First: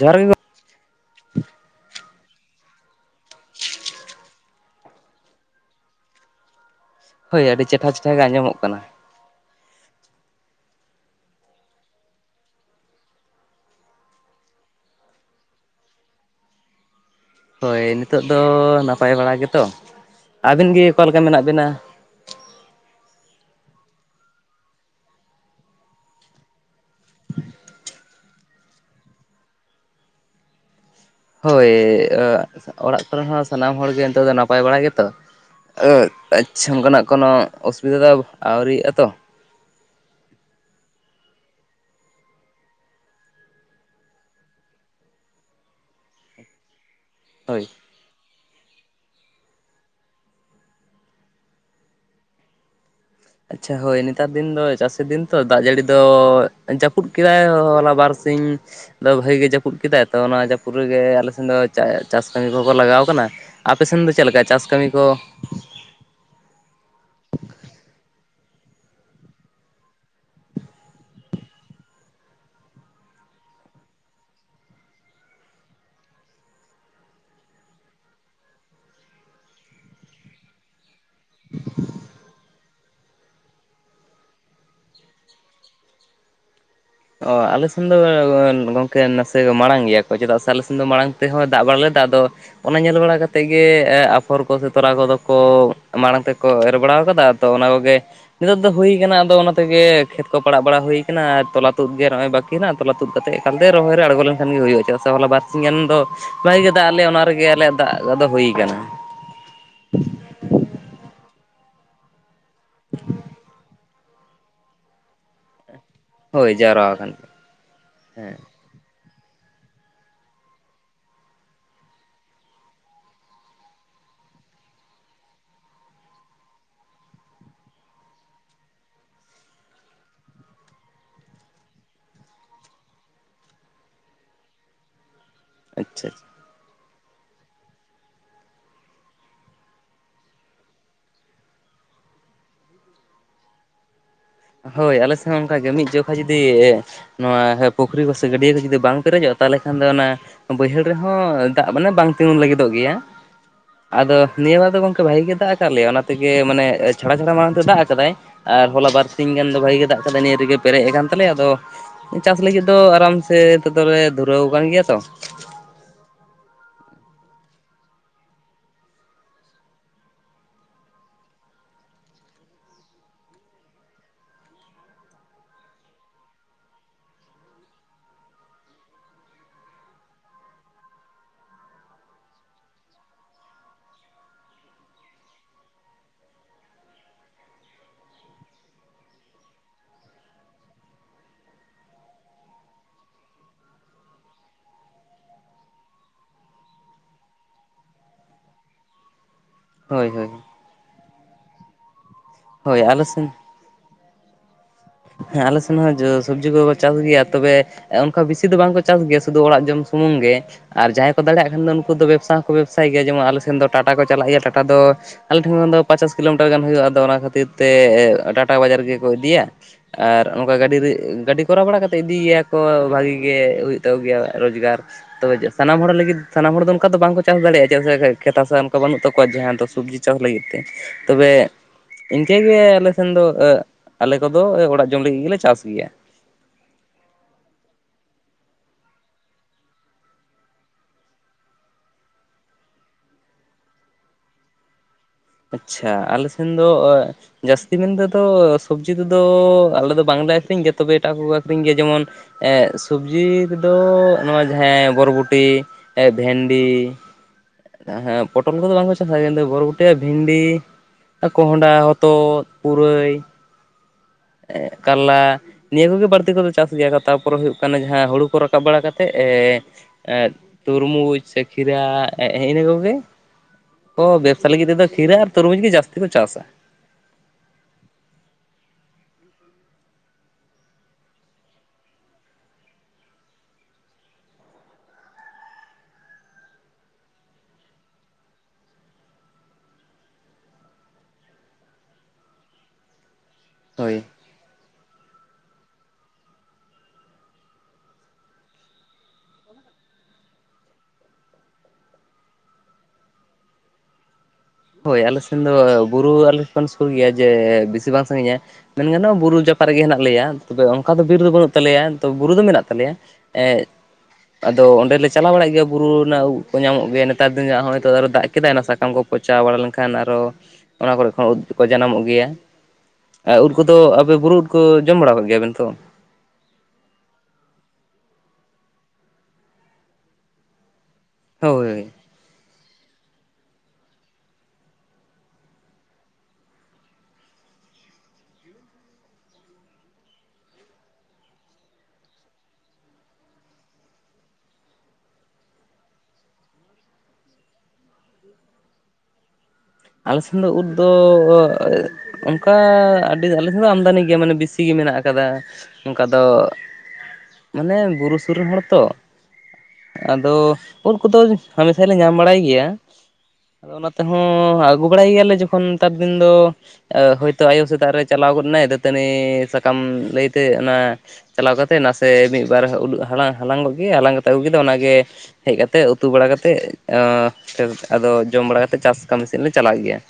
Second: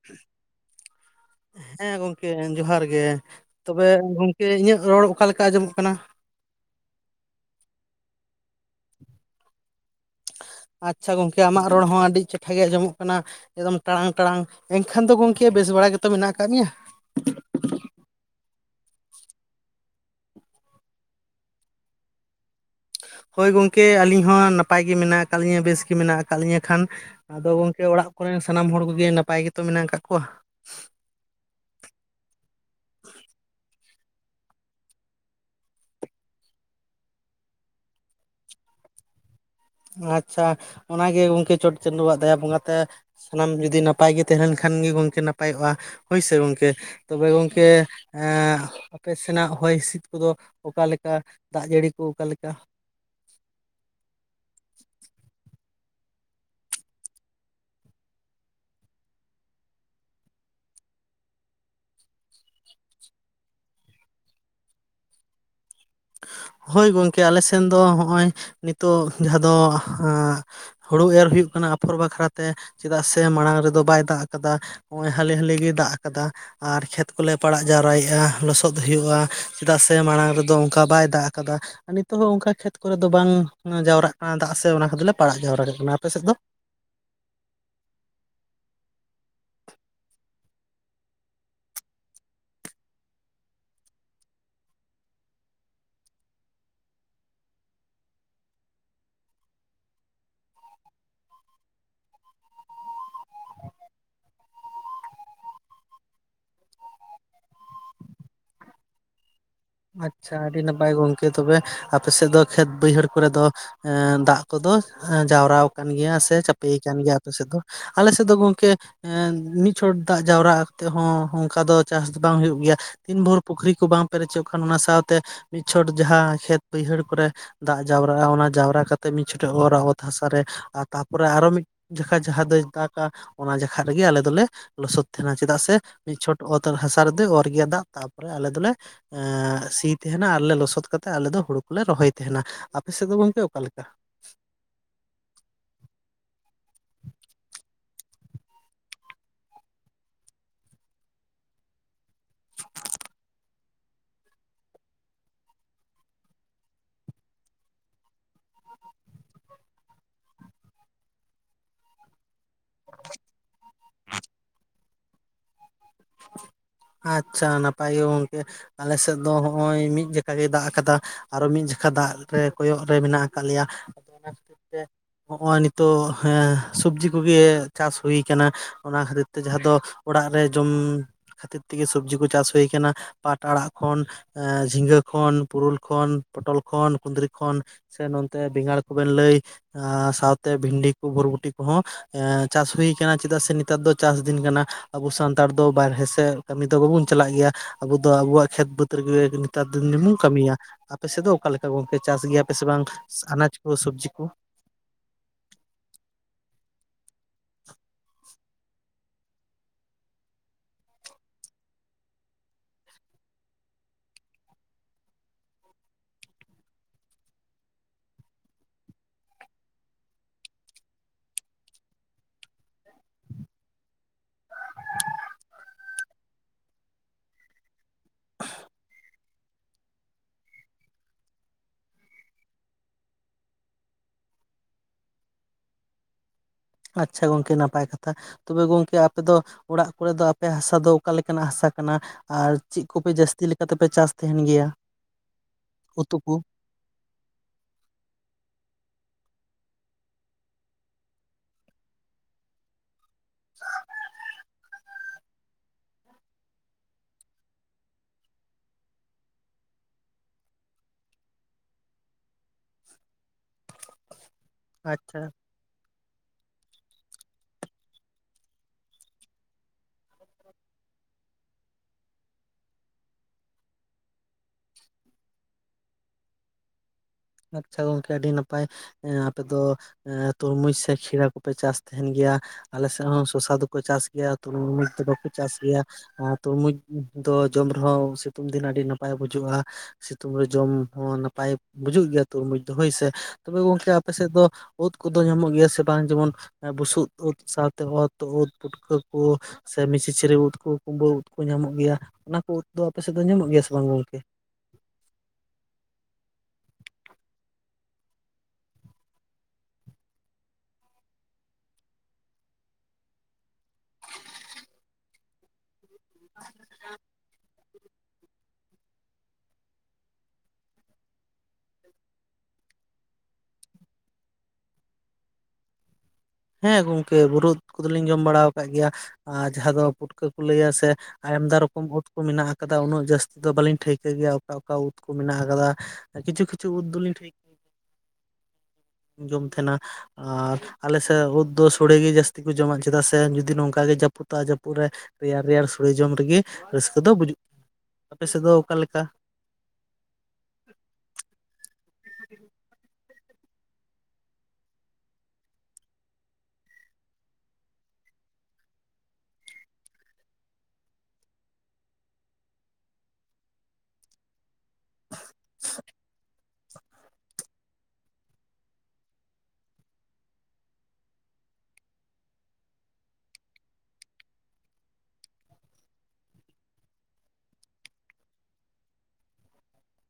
ᱡᱚᱦᱟᱨ ᱜᱮ ᱜ ᱦᱮᱸ ᱜᱚᱢᱠᱮ ᱡᱚᱦᱟᱨ ᱜᱮ ᱛᱚᱵᱮ ᱜᱚᱢᱠᱮ ᱤᱧᱟᱹᱜ ᱨᱚᱲ ᱚᱠᱟᱞᱮᱠᱟ ᱟᱸᱡᱚᱢᱚᱜ ᱠᱟᱱᱟ ᱦᱳᱭ ᱟᱹᱰᱤ ᱪᱮᱴᱦᱷᱟ ᱪᱮᱴᱴᱦᱟᱜ ᱜᱮ ᱟᱸᱡᱚᱢᱚᱜ ᱠᱟᱱᱟ ᱟᱪᱪᱷᱟ ᱜᱚᱝᱠᱮ ᱟᱢᱟᱜ ᱨᱚᱲ ᱦᱚᱸ ᱟᱹᱰᱤ ᱪᱮᱦᱚᱨᱟ ᱜᱮ ᱟᱸᱡᱚᱢᱚᱜ ᱠᱟᱱᱟ ᱮᱠᱫᱚᱢ ᱴᱟᱲᱟᱝ ᱴᱟᱲᱟᱝ ᱮᱱᱠᱷᱟᱱ ᱫᱚ ᱜᱚᱢᱠᱮ ᱵᱮᱥ ᱵᱟᱲᱟ ᱜᱮᱛᱚ ᱢᱮᱱᱟᱜ ᱟᱠᱟᱫ ᱢᱮᱭᱟ ᱦᱳᱭ ᱱᱤᱛᱚᱜ ᱫᱚ ᱱᱟᱯᱟᱭ ᱵᱟᱲᱟ ᱜᱮᱛᱚ ᱟᱵᱤᱱ ᱜᱮ ᱚᱠᱟᱞᱮᱠᱟ ᱢᱮᱱᱟᱜ ᱵᱤᱱᱟ ᱦᱳᱭ ᱜᱚᱢᱠᱮ ᱟᱹᱞᱤᱧ ᱦᱚᱸ ᱱᱟᱯᱟᱭ ᱜᱮ ᱢᱮᱱᱟᱜ ᱟᱠᱟᱫ ᱞᱤᱧᱟᱹ ᱵᱮᱥ ᱜᱮ ᱢᱮᱱᱟᱜ ᱟᱠᱟᱫ ᱞᱤᱧᱟᱹ ᱠᱷᱟᱱ ᱟᱫᱚ ᱜᱚᱝᱠᱮ ᱚᱲᱟᱜ ᱠᱚᱨᱮᱱ ᱥᱟᱱᱟᱢ ᱦᱚᱲ ᱠᱚᱜᱮ ᱱᱟᱯᱟᱭ ᱜᱮᱛᱚ ᱢᱮᱱᱟᱜ ᱟᱠᱟᱫ ᱠᱚᱣᱟ ᱦᱳᱭ ᱚᱲᱟᱜ ᱠᱚᱨᱮ ᱦᱚᱸ ᱥᱟᱱᱟᱢ ᱦᱚᱲᱜᱮ ᱱᱤᱛᱚᱜ ᱫᱚ ᱱᱟᱯᱟᱭ ᱵᱟᱲᱟ ᱜᱮᱛᱚ ᱟᱪᱪᱷᱟ ᱚᱱᱠᱟᱱᱟᱜ ᱠᱳᱱᱳ ᱚᱥᱩᱵᱤᱫᱟ ᱫᱚ ᱟᱹᱣᱨᱤᱜᱼᱟ ᱛᱚ ᱟᱪᱪᱷᱟ ᱚᱱᱟᱜᱮ ᱜᱚᱝᱠᱮ ᱪᱚᱴ ᱪᱟᱸᱫᱩᱣᱟᱜ ᱫᱟᱭᱟ ᱵᱚᱸᱜᱟᱛᱮ ᱥᱟᱱᱟᱢ ᱡᱩᱫᱤ ᱱᱟᱯᱟᱭ ᱜᱮ ᱛᱟᱦᱮᱸ ᱞᱮᱱ ᱠᱷᱟᱱ ᱜᱮ ᱜᱚᱝᱠᱮ ᱱᱟᱯᱟᱭᱚᱜᱼᱟ ᱦᱳᱭᱥᱮ ᱜᱚᱝᱠᱮ ᱛᱚᱵᱮ ᱦᱳᱭ ᱜᱚᱝᱠᱮ ᱟᱸ ᱟᱯᱮ ᱥᱮᱱᱟᱜ ᱦᱚᱭ ᱦᱤᱸᱥᱤᱫ ᱠᱚᱫᱚ ᱚᱠᱟᱞᱮᱠᱟ ᱫᱟᱜ ᱡᱟᱹᱲᱤ ᱠᱚ ᱚᱠᱟ ᱞᱮᱠᱟ ᱟᱪᱪᱷᱟ ᱦᱳᱭ ᱱᱮᱛᱟᱨ ᱫᱤᱱ ᱫᱚ ᱪᱟᱹᱥᱤ ᱫᱤᱱ ᱛᱚ ᱫᱟᱜ ᱡᱟᱹᱲᱤ ᱫᱚ ᱡᱟᱹᱯᱩᱫ ᱠᱮᱫᱟᱭ ᱦᱚᱞᱟ ᱵᱟᱨᱥᱤᱧ ᱫᱚ ᱵᱷᱟᱹᱜᱤ ᱜᱮ ᱡᱟᱹᱯᱩᱫ ᱠᱮᱫᱟᱭ ᱛᱚ ᱱᱚᱣᱟ ᱡᱟᱹᱯᱩᱫ ᱨᱮᱜᱮ ᱟᱞᱮ ᱥᱮᱱ ᱫᱚ ᱪᱟ ᱪᱟᱥ ᱠᱟᱹᱢᱤ ᱠᱚᱠᱚ ᱞᱟᱜᱟᱣ ᱠᱟᱱᱟ ᱟᱯᱮ ᱥᱮᱱ ᱫᱚ ᱪᱮᱫ ᱞᱮᱠᱟ ᱪᱟᱥ ᱠᱟᱹᱢᱤ ᱠᱚ ᱦᱳᱭ ᱜᱚᱝᱠᱮ ᱟᱞᱮ ᱥᱮᱱ ᱫᱚ ᱱᱚᱜᱼᱚᱭ ᱱᱤᱛᱚᱜ ᱡᱟᱦᱟᱸ ᱫᱚ ᱦᱳᱲᱩ ᱮᱨ ᱦᱩᱭᱩᱜ ᱠᱟᱱᱟ ᱟᱯᱷᱚᱨ ᱵᱟᱠᱷᱨᱟᱛᱮ ᱪᱮᱫᱟᱜ ᱥᱮ ᱢᱟᱲᱟᱝ ᱨᱮᱫᱚ ᱵᱟᱭ ᱫᱟᱜ ᱟᱠᱟᱫᱟ ᱱᱚᱜᱼᱚᱭ ᱦᱟᱞᱤ ᱦᱟᱞᱤ ᱜᱮ ᱫᱟᱜ ᱟᱠᱟᱫᱟ ᱟᱨ ᱠᱷᱮᱛ ᱠᱚᱞᱮ ᱯᱟᱲᱟᱜ ᱡᱟᱣᱨᱟᱭᱮᱜᱼᱟ ᱞᱚᱥᱚᱫ ᱦᱩᱭᱩᱜᱼᱟ ᱪᱮᱫᱟᱜ ᱥᱮ ᱢᱟᱲᱟᱝ ᱨᱮᱫᱚ ᱚᱱᱠᱟ ᱵᱟᱭ ᱫᱟᱜ ᱟᱠᱟᱫᱟ ᱟᱨ ᱱᱤᱛᱚᱜ ᱦᱚᱸ ᱚᱱᱠᱟ ᱠᱷᱮᱛ ᱠᱚᱨᱮ ᱫᱚ ᱵᱟᱝ ᱡᱟᱣᱨᱟᱜ ᱠᱟᱱᱟ ᱫᱟᱜ ᱥᱮ ᱚᱱᱟ ᱠᱚᱫᱚᱞᱮ ᱯᱟᱲᱟᱜ ᱡᱟᱣᱨᱟ ᱠᱟᱜ ᱠᱟᱱᱟ ᱟᱯᱮ ᱥᱮᱫ ᱫᱚ ᱚᱻ ᱟᱞᱮ ᱥᱮᱱ ᱫᱚ ᱜᱚᱝᱠᱮ ᱱᱟᱥᱮ ᱢᱟᱲᱟᱝ ᱜᱮᱭᱟ ᱠᱚ ᱪᱮᱫᱟᱜ ᱥᱮ ᱟᱞᱮ ᱥᱮᱱ ᱫᱚ ᱢᱟᱲᱟᱝ ᱛᱮᱦᱚᱸ ᱫᱟᱜ ᱵᱟᱲᱟ ᱞᱮᱫᱟ ᱟᱫᱚ ᱚᱱᱟ ᱧᱮᱞ ᱵᱟᱲᱟ ᱠᱟᱛᱮᱫ ᱜᱮ ᱟᱯᱷᱚᱨ ᱠᱚ ᱥᱮ ᱛᱚᱨᱟ ᱠᱚᱫᱚ ᱠᱚ ᱢᱟᱲᱟᱝ ᱛᱮᱠᱚ ᱮᱨ ᱵᱟᱲᱟᱣ ᱠᱟᱫᱟ ᱛᱚ ᱚᱱᱟ ᱠᱚᱜᱮ ᱱᱤᱛᱚᱜ ᱫᱚ ᱦᱩᱭ ᱠᱟᱱᱟ ᱟᱫᱚ ᱚᱱᱟ ᱛᱮᱜᱮ ᱠᱷᱮᱛ ᱠᱚ ᱯᱟᱲᱟᱜ ᱵᱟᱲᱟ ᱦᱩᱭᱩ ᱠᱟᱱᱟ ᱛᱚᱞᱟ ᱛᱩᱫ ᱜᱮ ᱱᱚᱜᱼᱚᱭ ᱵᱟᱠᱤ ᱦᱮᱱᱟᱜ ᱼᱟ ᱛᱚᱞᱟ ᱛᱩᱫ ᱠᱟᱛᱮ ᱮᱠᱟᱞ ᱛᱮ ᱨᱚᱦᱚᱭ ᱨᱮ ᱟᱬᱜᱚ ᱞᱮᱱ ᱠᱷᱟᱱ ᱜᱮ ᱦᱩᱭᱩᱜᱼᱟ ᱪᱟᱜ ᱥᱮ ᱦᱚᱞᱟ ᱵᱟᱨ ᱥᱤᱧ ᱜᱟᱱ ᱫᱚ ᱯᱨᱟᱭ ᱜᱮ ᱫᱟᱜ ᱞᱮᱜ ᱚᱱᱟ ᱨᱮᱜᱮ ᱟᱞᱮᱭᱟᱜ ᱫᱟᱜ ᱠᱚᱫᱚ ᱦᱩᱭ ᱠᱟᱱᱟ ᱟᱪᱪᱷᱟ ᱟᱹᱰᱤ ᱱᱟᱯᱟᱭ ᱜᱚᱝᱠᱮ ᱛᱚᱵᱮ ᱟᱯᱮ ᱥᱮᱫ ᱫᱚ ᱠᱷᱮᱛ ᱵᱟᱹᱭᱦᱟᱹᱲ ᱠᱚᱨᱮ ᱫᱚ ᱫᱟᱜ ᱠᱚᱫᱚ ᱡᱟᱣᱨᱟ ᱠᱟᱱ ᱜᱮᱭᱟ ᱥᱮ ᱦᱳᱭ ᱪᱟᱯᱮ ᱡᱟᱣᱨᱟ ᱠᱟᱱ ᱟᱠᱟᱱ ᱜᱮᱭᱟ ᱟᱯᱮ ᱥᱮᱫ ᱫᱚ ᱟᱞᱮ ᱥᱮᱫ ᱫᱚ ᱜᱚᱝᱠᱮ ᱢᱤᱫ ᱪᱷᱚᱴ ᱫᱟᱜ ᱡᱟᱣᱨᱟ ᱚᱠᱛᱮ ᱦᱚᱸ ᱚᱱᱠᱟ ᱫᱚ ᱪᱟᱥ ᱵᱟᱝ ᱦᱩᱭᱩᱜ ᱜᱮᱭᱟ ᱛᱤᱱ ᱵᱷᱳᱨ ᱯᱩᱠᱷᱨᱤ ᱠᱚ ᱵᱟᱝ ᱯᱮᱨᱮᱡᱚᱜ ᱠᱷᱟᱱ ᱚᱱᱟ ᱥᱟᱶᱛᱮ ᱢᱤᱫ ᱪᱷᱚᱴ ᱡᱟᱦᱟᱸ ᱠᱷᱮᱛ ᱵᱟᱹᱭᱦᱟᱹᱲ ᱠᱚᱨᱮ ᱫᱟᱜ ᱡᱟᱣᱨᱟᱜᱼᱟ ᱚᱱᱟ ᱡᱟᱣᱨᱟ ᱠᱟᱛᱮᱫ ᱢᱤᱫ ᱪᱷᱚᱴ ᱮ ᱚᱨᱟ ᱚᱛ ᱦᱟᱥᱟᱨᱮ ᱛᱟᱯᱚᱨᱮ ᱟᱨᱚ ᱢᱤᱫ ᱡᱟᱠᱟ ᱡᱟᱦᱟᱸ ᱫᱚᱭ ᱫᱟᱜᱟ ᱚᱱᱟ ᱡᱮᱠᱷᱟᱜ ᱨᱮᱜᱮ ᱟᱞᱮ ᱫᱚᱞᱮ ᱞᱚᱥᱚᱫ ᱛᱟᱦᱮᱸᱱᱟ ᱪᱮᱫᱟᱜ ᱥᱮ ᱟᱪᱪᱷᱟ ᱟᱪᱪᱷᱟ ᱢᱤᱫ ᱪᱷᱚᱴ ᱚᱛ ᱦᱟᱥᱟ ᱨᱮᱫᱚᱭ ᱚᱨ ᱜᱮᱭᱟ ᱫᱟᱜ ᱛᱟᱨᱯᱚᱨᱮ ᱟᱞᱮ ᱫᱚᱞᱮ ᱥᱤ ᱛᱟᱦᱮᱸᱱᱟ ᱟᱨ ᱞᱮ ᱞᱚᱥᱚᱫ ᱠᱟᱛᱮᱜ ᱟᱞᱮ ᱫᱚ ᱦᱩᱲᱩ ᱠᱚᱞᱮ ᱨᱚᱦᱚᱭ ᱛᱟᱦᱮ‍ᱸᱱᱟ ᱟᱯᱮ ᱥᱮᱫ ᱫᱚ ᱜᱚᱝᱠᱮ ᱚᱠᱟᱞᱮᱠᱟ ᱦᱳᱭ ᱟᱞᱮᱥᱮᱫ ᱦᱚᱸ ᱚᱱᱠᱟᱜ ᱜᱮ ᱢᱤᱫ ᱡᱚᱠᱷᱟ ᱡᱩᱫᱤ ᱮ ᱱᱚᱣᱟ ᱯᱩᱠᱷᱨᱤ ᱠᱚᱥᱮᱱ ᱥᱮ ᱜᱟ. ᱰᱭᱟᱹ ᱠᱚ ᱡᱩᱫᱤ ᱵᱟᱝ ᱯᱮᱨᱮᱡᱚᱜᱼᱟ ᱛᱟᱦᱚᱞᱮ ᱠᱷᱟᱱ ᱫᱚ ᱚᱱᱟ ᱵᱟᱹᱭᱦᱟᱹᱲ ᱨᱮᱦᱚᱸ ᱫᱟᱜ ᱢᱟᱱᱮ ᱵᱟᱝ ᱛᱤᱸᱜᱩᱱ ᱞᱟᱹᱜᱤᱫᱚᱜ ᱜᱮᱭᱟ ᱟᱫᱚ ᱱᱤᱭᱟᱹ ᱵᱟᱨ ᱫᱚ ᱜᱚᱝᱠᱮ ᱵᱷᱟᱹᱜᱤ ᱜᱮ ᱫᱟᱜ ᱟᱠᱟᱫ ᱞᱮᱭᱟ ᱚᱱᱟ ᱛᱮᱜᱮ ᱢᱟᱱᱮ ᱪᱷᱟᱲᱟ ᱪᱷᱟᱲᱟ ᱢᱟᱲᱟᱝ ᱛᱮ ᱫᱟᱜ ᱟᱠᱟᱫᱟᱭ ᱟᱨ ᱦᱚᱞᱟ ᱵᱟᱨ ᱥᱤᱧ ᱜᱟᱱ ᱫᱚ ᱵᱷᱟᱹᱜᱤ ᱜᱮ ᱫᱟᱜ ᱠᱟᱫᱟᱭ ᱱᱤᱭᱟᱹ ᱨᱮᱜᱮ ᱯᱮᱨᱮᱡ ᱟᱠᱟᱱ ᱛᱟᱞᱮᱭᱟ ᱟᱫᱚ ᱪᱟᱥ ᱞᱟᱹᱜᱤᱫ ᱫᱚ ᱟᱨᱟᱢ ᱥᱮ ᱱᱤᱛᱚᱜ ᱫᱚᱞᱮ ᱫᱷᱩᱨᱟᱹᱣ ᱠᱟᱱ ᱜᱮᱭᱟ ᱛᱚ [unintelligible] ᱟᱪᱪᱷᱟ ᱱᱟᱯᱟᱭ ᱜᱮ ᱜᱚᱝᱠᱮ ᱟᱞ ᱥᱮᱫ ᱫᱚ ᱱᱚᱜᱼᱚᱭ ᱢᱤᱫ ᱡᱮᱠᱷᱟ ᱜᱮᱭ ᱫᱟᱜ ᱟᱠᱟᱫᱟ ᱟᱨᱦᱚ ᱢᱤᱫ ᱡᱮᱠᱷᱟ ᱫᱟᱜ ᱨᱮ ᱠᱚᱭᱚᱜ ᱨᱮ ᱢᱮᱱᱟᱜ ᱟᱠᱟᱫ ᱞᱮᱭᱟ ᱟᱫᱚ ᱚᱱᱟ ᱠᱷᱟᱹᱛᱤᱨ ᱛᱮ ᱦᱚᱸᱜ-ᱚᱭ ᱱᱤᱛᱚᱜ ᱦᱮ ᱥᱚᱵᱽᱡᱤ ᱠᱚᱜᱮ ᱪᱟᱥ ᱦᱩᱭ ᱠᱟᱱᱟ ᱚᱱᱟ ᱠᱷᱟᱹᱛᱤᱨ ᱛᱮ ᱡᱟᱦᱟᱸ ᱫᱚ ᱚᱲᱟᱜ ᱨᱮ ᱡᱚᱢ ᱠᱷᱟᱹᱛᱤᱨ ᱛᱮᱜᱮ ᱥᱚᱵᱽᱡᱤ ᱠᱚ ᱪᱟᱥ ᱦᱩᱭ ᱠᱟᱱᱟ ᱯᱟᱴ ᱟᱲᱟᱜ ᱠᱷᱚᱱ ᱡᱷᱤᱸᱜᱟᱹ ᱠᱷᱚᱱ ᱯᱩᱨᱩᱞ ᱠᱷᱚᱱ ᱯᱚᱴᱚᱞ ᱠᱷᱚᱱ ᱠᱩᱸᱫᱽᱨᱤ ᱠᱷᱚᱱ ᱥᱮ ᱱᱚᱛᱮ ᱵᱮᱸᱜᱟᱲ ᱠᱚᱵᱮᱱ ᱞᱟᱹᱭ ᱥᱟᱶᱛᱮ ᱵᱷᱤᱱᱱᱰᱤ ᱠᱚ ᱵᱷᱚᱨ ᱵᱩᱴᱤ ᱠᱚᱦᱚᱸ ᱮ ᱪᱟᱥ ᱦᱩᱭᱩ ᱠᱟᱱᱟ ᱪᱮᱫᱟᱜ ᱥᱮ ᱱᱮᱛᱟᱨ ᱫᱚ ᱪᱟᱥ ᱫᱤᱱ ᱠᱟᱱᱟ ᱟᱵᱚ ᱥᱟᱱ ᱥᱟᱱᱛᱟᱲ ᱫᱚ ᱵᱟᱨᱦᱮ ᱥᱮᱫ ᱠᱟᱹᱢᱤ ᱫᱚ ᱵᱟᱵᱚᱱ ᱪᱟᱞᱟᱜ ᱜᱮᱭᱟ ᱟᱵᱚ ᱫᱚ ᱟᱵᱚᱣᱟᱜ ᱠᱷᱮᱛ ᱵᱟᱹᱛ ᱨᱮᱜᱮ ᱱᱮᱛᱟᱨ ᱫᱤᱱ ᱫᱚ ᱦᱳᱭ ᱵᱚᱱ ᱦᱳᱭ ᱠᱟᱹᱢᱤᱭᱟ ᱟᱯᱮᱥᱮᱫ ᱫᱚ ᱚᱠᱟ ᱞᱮᱠᱟ ᱜᱚᱝᱠᱮ ᱪᱟᱥ ᱜᱮᱭᱟ ᱯᱮ ᱥᱮ ᱦᱳᱭ ᱵᱟᱝ ᱟᱞᱮ ᱥᱮᱱ ᱟᱱᱟᱡ ᱠᱚ ᱥᱚᱵᱽᱡᱤ ᱠᱚ ᱦᱮᱸ ᱟᱞᱮ ᱥᱮᱱ ᱦᱚᱸ ᱥᱚᱵᱽᱡᱤ ᱠᱚᱠᱚ ᱪᱟᱥ ᱜᱮᱭᱟ ᱛᱚᱵᱮ ᱚᱱᱠᱟ ᱵᱮᱥᱤ ᱫᱚ ᱵᱟᱝᱠᱚ ᱪᱟᱥ ᱜᱮᱭᱟ ᱥᱩᱫᱩ ᱚᱲᱟᱜ ᱡᱚᱢ ᱥᱩᱢᱩᱝ ᱜᱮ ᱟᱨ ᱡᱟᱦᱟᱸᱭ ᱠᱚ ᱫᱟᱲᱮᱭᱟᱜ ᱠᱷᱟᱱ ᱫᱚ ᱩᱱᱠᱩ ᱫᱚ ᱵᱮᱵᱽᱥᱟ ᱦᱚᱸᱠᱚ ᱵᱮᱵᱽᱥᱟᱭ ᱜᱮᱭᱟ ᱡᱮᱢᱚᱱ ᱟᱞᱮ ᱥᱮᱱ ᱫᱚ ᱴᱟᱴᱟ ᱠᱚ ᱪᱟᱞᱟᱜ ᱜᱮᱭᱟ ᱴᱟᱴᱟ ᱫᱚ ᱟᱞᱮ ᱴᱷᱮᱱ ᱠᱷᱚᱱ ᱫᱚ ᱯᱟᱪᱟᱥ ᱠᱤᱞᱳᱢᱤᱴᱟᱨ ᱜᱟᱱ ᱦᱩᱭᱩᱜᱼᱟ ᱟᱫᱚ ᱚᱱᱟ ᱠᱷᱟᱹᱛᱤᱨ ᱛᱮ ᱴᱟᱴᱟ ᱵᱟᱡᱟᱨ ᱜᱮᱠᱚ ᱤᱫᱤᱭᱟ ᱟᱨ ᱚᱱᱠᱟ ᱜᱟᱹᱰᱤ ᱨᱮ ᱜᱟᱹᱰᱤ ᱠᱚᱨᱟᱣ ᱵᱟᱲᱟ ᱠᱟᱛᱮᱫ ᱤᱫᱤᱭ ᱜᱮᱭᱟ ᱠᱚ ᱵᱷᱟᱹᱜᱤ ᱜᱮ ᱦᱩᱭᱩᱜ ᱛᱟᱠᱚ ᱜᱮᱭᱟ ᱨᱳᱡᱽᱜᱟᱨ ᱛᱚᱵᱮ ᱥᱟᱱᱟᱢ ᱦᱚᱲ ᱞᱟᱹᱜᱤᱫ ᱥᱟᱱᱟᱢ ᱦᱚᱲ ᱫᱚ ᱚᱱᱠᱟ ᱫᱚ ᱵᱟᱝᱠᱚ ᱪᱟᱥ ᱫᱟᱲᱮᱭᱟᱜᱼᱟ ᱪᱮᱫᱟᱜ ᱥᱮ ᱠᱷᱮᱛ ᱦᱟᱥᱟ ᱚᱱᱠᱟ ᱵᱟᱹᱱᱩᱜ ᱛᱟᱠᱚᱣᱟ ᱡᱟᱦᱟᱸ ᱫᱚ ᱥᱚᱵᱽᱡᱤ ᱪᱟᱥ ᱞᱟᱹᱜᱤᱫ ᱛᱮ ᱛᱚᱵᱮ ᱤᱱᱠᱟᱹᱜᱮ ᱟᱞᱮ ᱥᱮᱱ ᱫᱚ ᱟᱞᱮ ᱠᱚ ᱫᱚ ᱚᱲᱟᱜ ᱡᱚᱢ ᱞᱟᱹᱜᱤᱫ ᱜᱮᱞᱮ ᱪᱟᱥ ᱜᱮᱭᱟ ᱟᱪᱪᱷᱟ ᱜᱚᱝᱠᱮ ᱱᱟᱯᱟᱭ ᱠᱟᱛᱷᱟ ᱛᱚᱵᱮ ᱜᱚᱝᱠᱮ ᱟᱯᱮ ᱫᱚ ᱚᱲᱟᱜ ᱠᱚᱨᱮ ᱫᱚ ᱟᱯᱮᱭᱟᱜ ᱦᱟᱥᱟ ᱫᱚ ᱚᱠᱟ ᱞᱮᱠᱟᱱᱟᱜ ᱦᱟᱥᱟ ᱠᱟᱱᱟ ᱟᱨ ᱪᱮᱫ ᱠᱚᱯᱮ ᱡᱟᱹᱥᱛᱤ ᱞᱮᱠᱟ ᱛᱮ ᱯᱮ ᱪᱟᱥ ᱛᱟᱦᱮᱱ ᱜᱮᱭᱟ ᱟᱪᱪᱷᱟ ᱩᱛᱩ ᱟᱞᱮ ᱠᱚ ᱥᱮᱱ ᱫᱚ ᱡᱟᱹᱥᱛᱤ ᱢᱮᱱ ᱛᱮᱫᱚ ᱥᱚᱵᱽᱡᱤ ᱛᱮᱫᱚ ᱟᱞᱮ ᱫᱚ ᱵᱟᱝᱞᱮ ᱟᱠᱷᱨᱤᱧ ᱜᱮᱭᱟ ᱛᱚᱵᱮ ᱮᱴᱟᱜ ᱠᱚᱠᱚ ᱟᱹᱷᱨᱤᱧ ᱜᱮᱭᱟ ᱡᱮᱢᱚᱱ ᱥᱚᱵᱽᱡᱤ ᱨᱮᱫᱚ ᱱᱚᱣᱟ ᱡᱟᱦᱟᱸᱭ ᱵᱚᱨᱵᱚᱴᱤ ᱵᱷᱮᱱᱰᱤ ᱦᱮᱸ ᱯᱚᱴᱚᱞ ᱠᱚᱫᱚ ᱵᱟᱝᱠᱚ ᱪᱟᱥᱟ ᱠᱤᱱᱛᱩ ᱵᱚᱨᱵᱚᱴᱤ ᱟᱨ ᱵᱷᱤᱱᱰᱤ ᱠᱚᱦᱰᱟ ᱦᱚᱛᱚᱫ ᱯᱩᱨᱟᱹᱭ ᱟᱪᱪᱷᱟ ᱠᱟᱞᱞᱟ ᱱᱤᱭᱟᱹ ᱠᱚᱜᱮ ᱵᱟᱹᱲᱛᱤ ᱠᱚᱫᱚ ᱪᱟᱥ ᱜᱮᱭᱟ ᱛᱟᱯᱚᱨᱮ ᱦᱩᱭᱩᱜ ᱠᱟᱱᱟ ᱡᱟᱦᱟᱸ ᱦᱩᱲᱩ ᱠᱚ ᱨᱟᱠᱟᱵ ᱵᱟᱲᱟ ᱠᱟᱛᱮᱫ ᱮ ᱛᱩᱨᱢᱩᱡᱽ ᱥᱮ ᱠᱷᱤᱨᱟ ᱦᱮ ᱤᱱᱟᱹ ᱠᱚᱜᱮ ᱚ ᱵᱮᱵᱽᱥᱟ ᱞᱟᱹᱜᱤᱫ ᱛᱮᱫ ᱠᱷᱤᱨᱟ ᱟᱨ ᱛᱚᱨᱩᱡ ᱜᱮ ᱡᱟᱹᱥᱛᱤ ᱠᱚ ᱪᱟᱥᱟ ᱟᱪᱪᱷᱟ ᱜᱚᱝᱠᱮ ᱟᱹᱰᱤ ᱱᱟᱯᱟᱭ ᱮᱸ ᱟᱯᱮ ᱫᱚ ᱮ ᱛᱩᱨᱢᱩᱡᱽ ᱥᱮ ᱠᱷᱤᱨᱟ ᱠᱚᱯᱮ ᱪᱟᱥ ᱛᱟᱦᱮᱱ ᱜᱮᱭᱟ ᱟᱞᱮ ᱥᱮᱫ ᱦᱚᱸ ᱥᱚᱥᱟ ᱫᱚᱠᱚ ᱪᱟᱥ ᱜᱮᱭᱟ ᱛᱩᱞᱢᱩᱡ ᱫᱚ ᱵᱟᱠᱚ ᱪᱟᱥ ᱜᱮᱭᱟ ᱟᱨ ᱛᱩᱨᱢᱩᱡ ᱫᱚ ᱡᱚᱢ ᱨᱮᱦᱚᱸ ᱥᱤᱛᱩᱝ ᱫᱤᱱ ᱟᱹᱰᱤ ᱱᱟᱯᱟᱭ ᱵᱩᱡᱩᱜᱼᱟ ᱥᱤᱛᱩᱝ ᱨᱮ ᱡᱚᱢ ᱦᱚᱸ ᱱᱟᱯᱟᱭ ᱵᱩᱡᱩᱜ ᱜᱮᱭᱟ ᱛᱩᱨᱢᱩᱡᱽ ᱫᱚ ᱦᱳᱭᱥᱮ ᱛᱚᱵᱮ ᱜᱚᱝᱠᱮ ᱦᱳᱭ ᱟᱯᱮ ᱥᱮᱫ ᱫᱚ ᱩᱫ ᱠᱚᱫᱚ ᱧᱟᱢᱚᱜ ᱜᱮᱭᱟ ᱥᱮ ᱵᱟᱝ ᱡᱮᱢᱚᱱ ᱵᱩᱥᱩᱵ ᱩᱫ ᱥᱟᱶᱛᱮ ᱚᱛ ᱩᱫ ᱯᱩᱴᱠᱟᱹ ᱠᱚ ᱥᱮ ᱢᱤᱥᱤᱪᱨᱤ ᱩᱫ ᱠᱚ ᱠᱩᱢᱵᱟᱹ ᱩᱫ ᱠᱚ ᱧᱟᱢᱚᱜ ᱜᱮᱭᱟ ᱚᱱᱟ ᱠᱚ ᱩᱫ ᱫᱚ ᱟᱯᱮ ᱥᱮᱫ ᱫᱚ ᱧᱟᱢᱚᱜ ᱜᱮᱭᱟ ᱥᱮ ᱵᱟᱝ ᱜᱚᱝᱠᱮ ᱦᱳᱭ ᱟᱞᱮ ᱥᱮᱱ ᱫᱚ ᱵᱩᱨᱩ ᱟᱞᱮ ᱠᱷᱚᱱ ᱥᱩᱨ ᱜᱮᱭᱟ ᱡᱮ ᱵᱮᱥᱤ ᱵᱟᱝ ᱥᱟᱺᱜᱤᱧᱟ ᱢᱮᱱ ᱜᱟᱱᱚᱜᱼᱟ ᱵᱩᱨᱩ ᱡᱟᱯᱟᱜ ᱨᱮᱜᱮ ᱦᱮᱱᱟᱜ ᱞᱮᱭᱟ ᱛᱚᱵᱮ ᱚᱱᱠᱟ ᱫᱚ ᱵᱤᱨ ᱫᱚ ᱵᱟᱹᱱᱩᱜ ᱛᱟᱞᱮᱭᱟ ᱛᱚ ᱵᱩᱨᱩ ᱫᱚ ᱢᱮᱱᱟᱜ ᱛᱟᱞᱮᱭᱟ ᱟᱫᱚ ᱚᱸᱰᱮᱞᱮ ᱪᱟᱞᱟᱣ ᱵᱟᱲᱟᱜ ᱜᱮᱭᱟ ᱵᱩᱨᱩ ᱨᱮᱱᱟᱜ ᱩᱫ ᱠᱚ ᱧᱟᱢᱚᱜ ᱜᱮᱭᱟ ᱱᱮᱛᱟᱨ ᱫᱤᱱ ᱦᱚᱸ ᱱᱤᱛᱚᱜ ᱟᱨᱚ ᱫᱟᱜ ᱠᱮᱫᱟᱭ ᱚᱱᱟ ᱥᱟᱠᱟᱢ ᱠᱚ ᱯᱚᱪᱟ ᱵᱟᱲᱟ ᱞᱮᱱᱠᱷᱟᱱ ᱟᱨᱚ ᱚᱱᱟ ᱠᱚᱨᱮ ᱠᱷᱚᱱ ᱩᱫ ᱠᱚ ᱡᱟᱱᱟᱢᱚᱜ ᱜᱮᱭᱟ ᱟᱨ ᱩᱫ ᱠᱚᱫᱚ ᱟᱯᱮ ᱵᱩᱨᱩ ᱩᱫ ᱠᱚ ᱡᱚᱢ ᱵᱟᱲᱟ ᱟᱠᱟᱫ ᱜᱮᱭᱟ ᱵᱮᱱ ᱛᱚ ᱦᱮᱸ ᱜᱚᱝᱠᱮ ᱵᱩᱨᱩ ᱩᱫ ᱠᱚᱫᱚᱞᱤᱧ ᱡᱚᱢ ᱵᱟᱲᱟ ᱟᱠᱟᱫ ᱜᱮᱭᱟ ᱟᱨ ᱡᱟᱦᱟᱸ ᱫᱚ ᱯᱩᱴᱠᱟᱹ ᱠᱚ ᱞᱟᱹᱭᱟ ᱥᱮ ᱟᱢᱟᱫᱟ ᱨᱚᱠᱚᱢ ᱦᱳᱭ ᱩᱫ ᱠᱚ ᱢᱮᱱᱟᱜ ᱟᱠᱟᱫᱟ ᱩᱱᱟᱹᱜ ᱡᱟᱹᱥᱛᱤ ᱫᱚ ᱵᱟᱹᱞᱤᱧ ᱴᱷᱟᱹᱭᱠᱟᱹ ᱜᱮᱭᱟ ᱚᱠᱟ ᱚᱠᱟ ᱩᱫ ᱠᱚ ᱢᱮᱱᱟᱜ ᱟᱠᱟᱫᱟ ᱟᱨ ᱠᱤᱪᱷᱩ ᱠᱤᱪᱷᱩ ᱩᱫ ᱫᱚᱞᱤᱧ ᱴᱷᱤ ᱡᱚᱢ ᱛᱟᱦᱮᱱᱟ ᱟᱨ ᱟᱞᱮ ᱥᱮᱫ ᱥᱮ ᱩᱫᱽ ᱫᱚ ᱥᱚᱲᱮᱜᱮ ᱡᱟᱹᱥᱛᱤ ᱠᱚ ᱡᱚᱢᱟ ᱪᱮᱫᱟᱜ ᱥᱮ ᱡᱩᱫᱤ ᱱᱚᱝᱠᱟ ᱜᱮ ᱡᱟᱹᱯᱩᱫ ᱫᱟ ᱡᱟᱹᱯᱩᱫ ᱨᱮ ᱨᱮᱭᱟᱲ ᱨᱮᱭᱟᱲ ᱥᱳᱲᱮ ᱡᱚᱢ ᱨᱮᱜᱮ ᱨᱟᱹᱥᱠᱟᱹ ᱫᱚ ᱵᱩᱡᱩᱜ ᱛᱟᱦᱮᱸ ᱟᱯᱮ ᱥᱮᱫ ᱫᱚ ᱚᱠᱟ ᱞᱮᱠᱟ ᱟᱞᱮ ᱥᱮᱫ ᱫᱚ ᱩᱫ ᱫᱚ ᱚᱱᱠᱟ ᱟᱹᱰᱤ ᱟᱞᱮ ᱥᱮᱫ ᱫᱚ ᱟᱢᱫᱟᱱᱤ ᱜᱮᱭᱟ ᱢᱟᱱᱮ ᱵᱮᱥᱤ ᱜᱮ ᱢᱮᱱᱟᱜ ᱠᱟᱫᱟ ᱚᱱᱠᱟ ᱫᱚ ᱢᱟᱱᱮ ᱵᱩᱨᱩ ᱥᱩᱨ ᱨᱮᱱ ᱦᱚᱲ ᱛᱚ ᱟᱫᱚ ᱩᱫ ᱠᱚᱫᱚ ᱦᱟᱢᱮᱥᱟ ᱞᱮ ᱧᱟᱢ ᱵᱟᱲᱟᱭ ᱜᱮᱭᱟ ᱟᱫᱚ ᱚᱱᱟ ᱛᱮᱦᱚᱸ ᱟᱹᱜᱩ ᱵᱟᱲᱟᱭ ᱜᱮᱭᱟᱞᱮ ᱡᱚᱠᱷᱚᱱ ᱱᱮᱛᱟᱨ ᱫᱤᱱ ᱫᱚ ᱦᱳᱭ ᱛᱳ ᱟᱭᱩ ᱥᱮᱛᱟᱜ ᱨᱮ ᱪᱟᱞᱟᱣ ᱜᱚᱫᱱᱟᱭ ᱫᱟᱹᱛᱟᱹᱱᱤ ᱥᱟᱠᱟᱢ ᱞᱟᱹᱭ ᱛᱮ ᱚᱱᱟ ᱪᱟᱞᱟᱣ ᱠᱟ ᱠᱟᱛᱮᱫ ᱱᱟᱥᱮ ᱢᱤᱫ ᱵᱟᱨ ᱩᱰᱩᱜ ᱦᱟᱞᱟᱝ ᱦᱟᱞᱟᱝ ᱜᱚᱜ ᱜᱮ ᱦᱟᱞᱟᱝ ᱠᱟᱛᱮ ᱟᱹᱜᱩ ᱠᱮᱫᱟ ᱚᱱᱟᱜᱮ ᱦᱮᱡ ᱠᱟᱛᱮ ᱩᱛᱩ ᱵᱟᱲᱟ ᱠᱟᱛᱮ ᱟᱫᱚ ᱡᱚᱢ ᱵᱟᱲᱟ ᱠᱟᱛᱮᱫ ᱪᱟᱥ ᱠᱟᱢᱤ ᱥᱮᱱ ᱞᱮ ᱪᱟᱞᱟᱜ ᱜᱮᱭᱟ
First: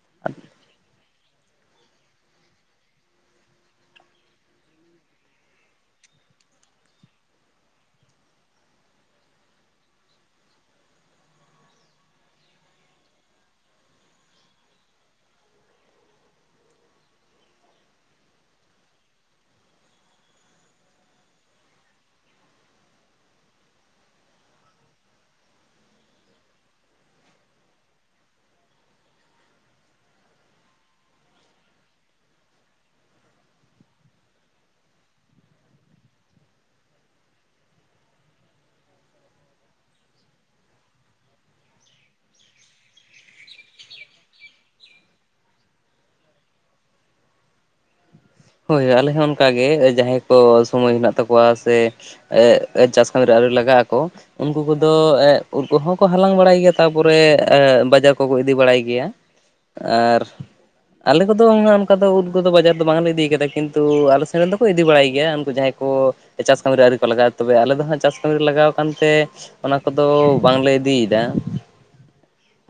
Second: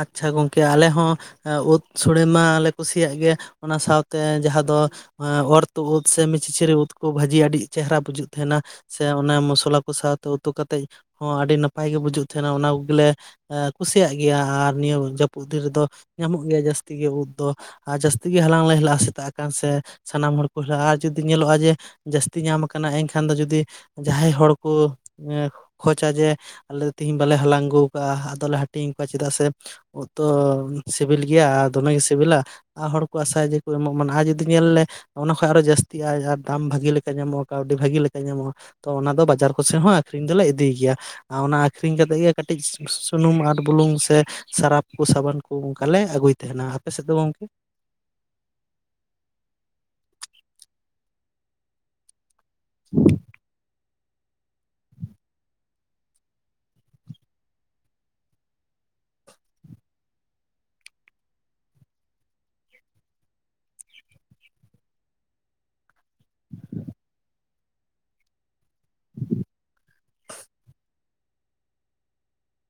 ᱟᱪᱪᱷᱟ ᱜᱚᱝᱠᱮ ᱟᱞᱮ ᱦᱚᱸ ᱩᱫ ᱥᱳᱲᱮ ᱢᱟᱞᱮ ᱠᱩᱥᱤᱭᱟᱜ ᱜᱮ ᱚᱱᱟ ᱥᱟᱶᱛᱮ ᱡᱟᱦᱟᱸ ᱫᱚ ᱚᱨ ᱛᱩᱜ ᱩᱫ ᱥᱮ ᱢᱤᱪᱤᱪᱨᱤ ᱩᱫ ᱠᱚ ᱵᱷᱟᱹᱡᱤ ᱟᱹᱰᱤ ᱪᱮᱦᱨᱟ ᱵᱩᱡᱩᱜ ᱛᱟᱦᱮᱱᱟ ᱥᱮ ᱚᱱᱮ ᱢᱚᱥᱞᱟ ᱠᱚ ᱥᱟᱶᱛᱮ ᱩᱛᱩ ᱠᱟᱛᱮᱫ, ᱦᱚᱸ ᱟᱹᱰᱤ ᱱᱟᱯᱟᱭ ᱜᱮ ᱵᱩᱡᱩᱜ ᱛᱟᱦᱮᱱᱟ ᱚᱱᱟ ᱩᱫᱜᱮᱞᱮ ᱠᱩᱥᱤ ᱠᱩᱥᱤᱭᱟᱜ ᱜᱮᱭᱟ ᱟᱨ ᱱᱤᱭᱟᱹ ᱡᱟᱹᱯᱩᱫ ᱫᱤᱱ ᱨᱮᱫᱚ ᱧᱟᱢᱚᱜ ᱜᱮᱭᱟ ᱡᱟᱹᱥᱛᱤ ᱜᱮ ᱩᱫ ᱫᱚ᱾ ᱟᱨ ᱡᱟᱹᱥᱛᱤ ᱜᱮ ᱦᱟᱞᱟᱝ ᱞᱮ ᱦᱮᱞᱟᱜᱼᱟ ᱥᱮᱛᱟᱜ ᱟᱠᱟᱱ ᱥᱮ ᱥᱟᱱᱟᱢ ᱦᱚᱲ ᱠᱚ ᱨᱟᱦᱟ ᱡᱩᱫᱤ ᱧᱮᱞᱚᱜᱼᱟ ᱡᱮ ᱡᱟᱹᱥᱛᱤ ᱧᱟᱢ ᱟᱠᱟᱱᱟ ᱮᱱᱠᱷᱟᱱ ᱫᱚ ᱡᱩᱫᱤ ᱡᱟᱦᱟᱸᱭ ᱦᱚᱲ ᱠᱚ ᱠᱷᱚᱪᱟ ᱡᱮ ᱟᱞᱮ ᱫᱚ ᱛᱮᱤᱦᱤᱧ ᱵᱟᱞᱮ ᱦᱟᱞᱟᱝ ᱟᱹᱜᱩ ᱟᱠᱟᱟᱜᱼᱟ ᱟᱫᱚᱞᱮ ᱦᱟᱹᱴᱤᱧ ᱠᱚᱣᱟ ᱪᱮᱫᱟᱜ ᱥᱮ ᱩᱛᱩ ᱛᱚ ᱥᱤᱵᱤᱞ ᱜᱮᱭᱟ ᱟᱨ ᱫᱚᱢᱮ ᱜᱮ ᱥᱤᱵᱤᱞᱟ ᱟᱨ ᱦᱚᱲ ᱠᱚ ᱟᱥᱟ ᱡᱮ ᱠᱚ ᱮᱢᱚᱜ ᱢᱟ ᱟᱨ ᱡᱩᱫᱤ ᱧᱮᱞ ᱞᱮ ᱚᱱᱟ ᱠᱷᱚᱡ ᱟᱨᱚ ᱡᱟᱹᱥᱛᱤᱜᱼᱟ ᱟᱨ ᱫᱟᱢ ᱵᱷᱟᱹᱜᱤ ᱞᱮᱠᱟ ᱧᱟᱢᱚᱜᱼᱟ ᱠᱟᱹᱣᱰᱤ ᱵᱷᱟᱹᱜᱤ ᱞᱮᱠᱟ ᱧᱟᱢᱚᱜᱼᱟ᱾ ᱛᱚ ᱚᱱᱟ ᱫᱚ ᱵᱟᱡᱟᱨ ᱠᱚᱥᱮ ᱦᱚᱸ ᱟᱠᱷᱨᱤᱧ ᱫᱚᱞᱮ ᱤᱫᱤᱭ ᱜᱮᱭᱟ, ᱚᱱᱟ ᱟᱠᱷᱨᱤᱧ ᱠᱟᱛᱮᱜ ᱜᱮ ᱠᱟᱹᱴᱤᱡ ᱥᱩᱱᱩᱢ ᱟᱨ ᱵᱩᱞᱩᱝ ᱥᱮ ᱥᱟᱨᱟᱯᱷ ᱠᱩ ᱥᱟᱵᱟᱱ ᱠᱩ ᱚᱱᱠᱟ ᱞᱮ ᱟᱹᱜᱩᱭ ᱛᱟᱦᱮᱱᱟ᱾ ᱟᱯᱮ ᱥᱮᱫ ᱫᱚ ᱜᱚᱝᱠᱮ? ᱦᱚᱭ ᱟᱞᱮ ᱦᱚᱸ ᱚᱱᱠᱟᱜ ᱜᱮ ᱡᱟᱦᱟᱭ ᱠᱚ ᱥᱚᱢᱚᱭ ᱦᱮᱱᱟᱜ ᱛᱟᱠᱚᱣᱟ ᱥᱮ ᱪᱟᱥ ᱠᱟᱹᱢᱤ ᱨᱮ ᱟᱹᱣᱨᱤ ᱞᱟᱜᱟᱜ ᱟᱠᱚ᱾ ᱩᱱᱠᱩ ᱠᱚᱫᱚ ᱩᱱᱠᱩ ᱦᱚᱸ ᱠᱚ ᱦᱟᱞᱟᱝ ᱵᱟᱲᱟᱭ ᱜᱮᱭᱟ ᱛᱟᱯᱚᱨᱮ ᱵᱟᱡᱟᱨ ᱠᱚᱠᱚ ᱤᱫᱤ ᱵᱟᱲᱟᱭ ᱜᱮᱭᱟ᱾ ᱟᱨ ᱟᱞᱮ ᱠᱚᱫᱚ ᱩᱱᱟ. ᱜ ᱚᱱᱠᱟ ᱫᱚ ᱩᱫ ᱠᱚᱫᱚ ᱵᱟᱡᱟᱨ ᱫᱚ ᱵᱟᱝᱞᱮ ᱤᱫᱤ ᱠᱟᱜ᱾ ᱠᱤᱱᱛᱩ ᱟᱞᱮ ᱥᱮᱱ ᱨᱮ ᱫᱚ ᱠᱚ ᱤᱫᱤ ᱵᱟᱲᱟᱭ ᱜᱮᱭᱟ ᱩᱱᱠᱩ ᱡᱟᱦᱟᱸᱭ ᱠᱚ ᱪᱟᱥ ᱠᱟᱹᱢᱤ ᱨᱮ ᱟᱹᱣᱨᱤ ᱠᱚ ᱞᱟᱜᱟᱼᱟ ᱛᱚᱵᱮ ᱟᱞᱮ ᱫᱚ ᱦᱟᱜ ᱪᱟᱥ ᱠᱟᱹᱢᱤ ᱨᱮ ᱞᱟᱜᱟᱣ ᱠᱟᱱᱛᱮ ᱚᱱᱟ ᱠᱚᱫᱚ ᱵᱟᱝᱞᱮ ᱤᱫᱤᱭᱮᱫᱟ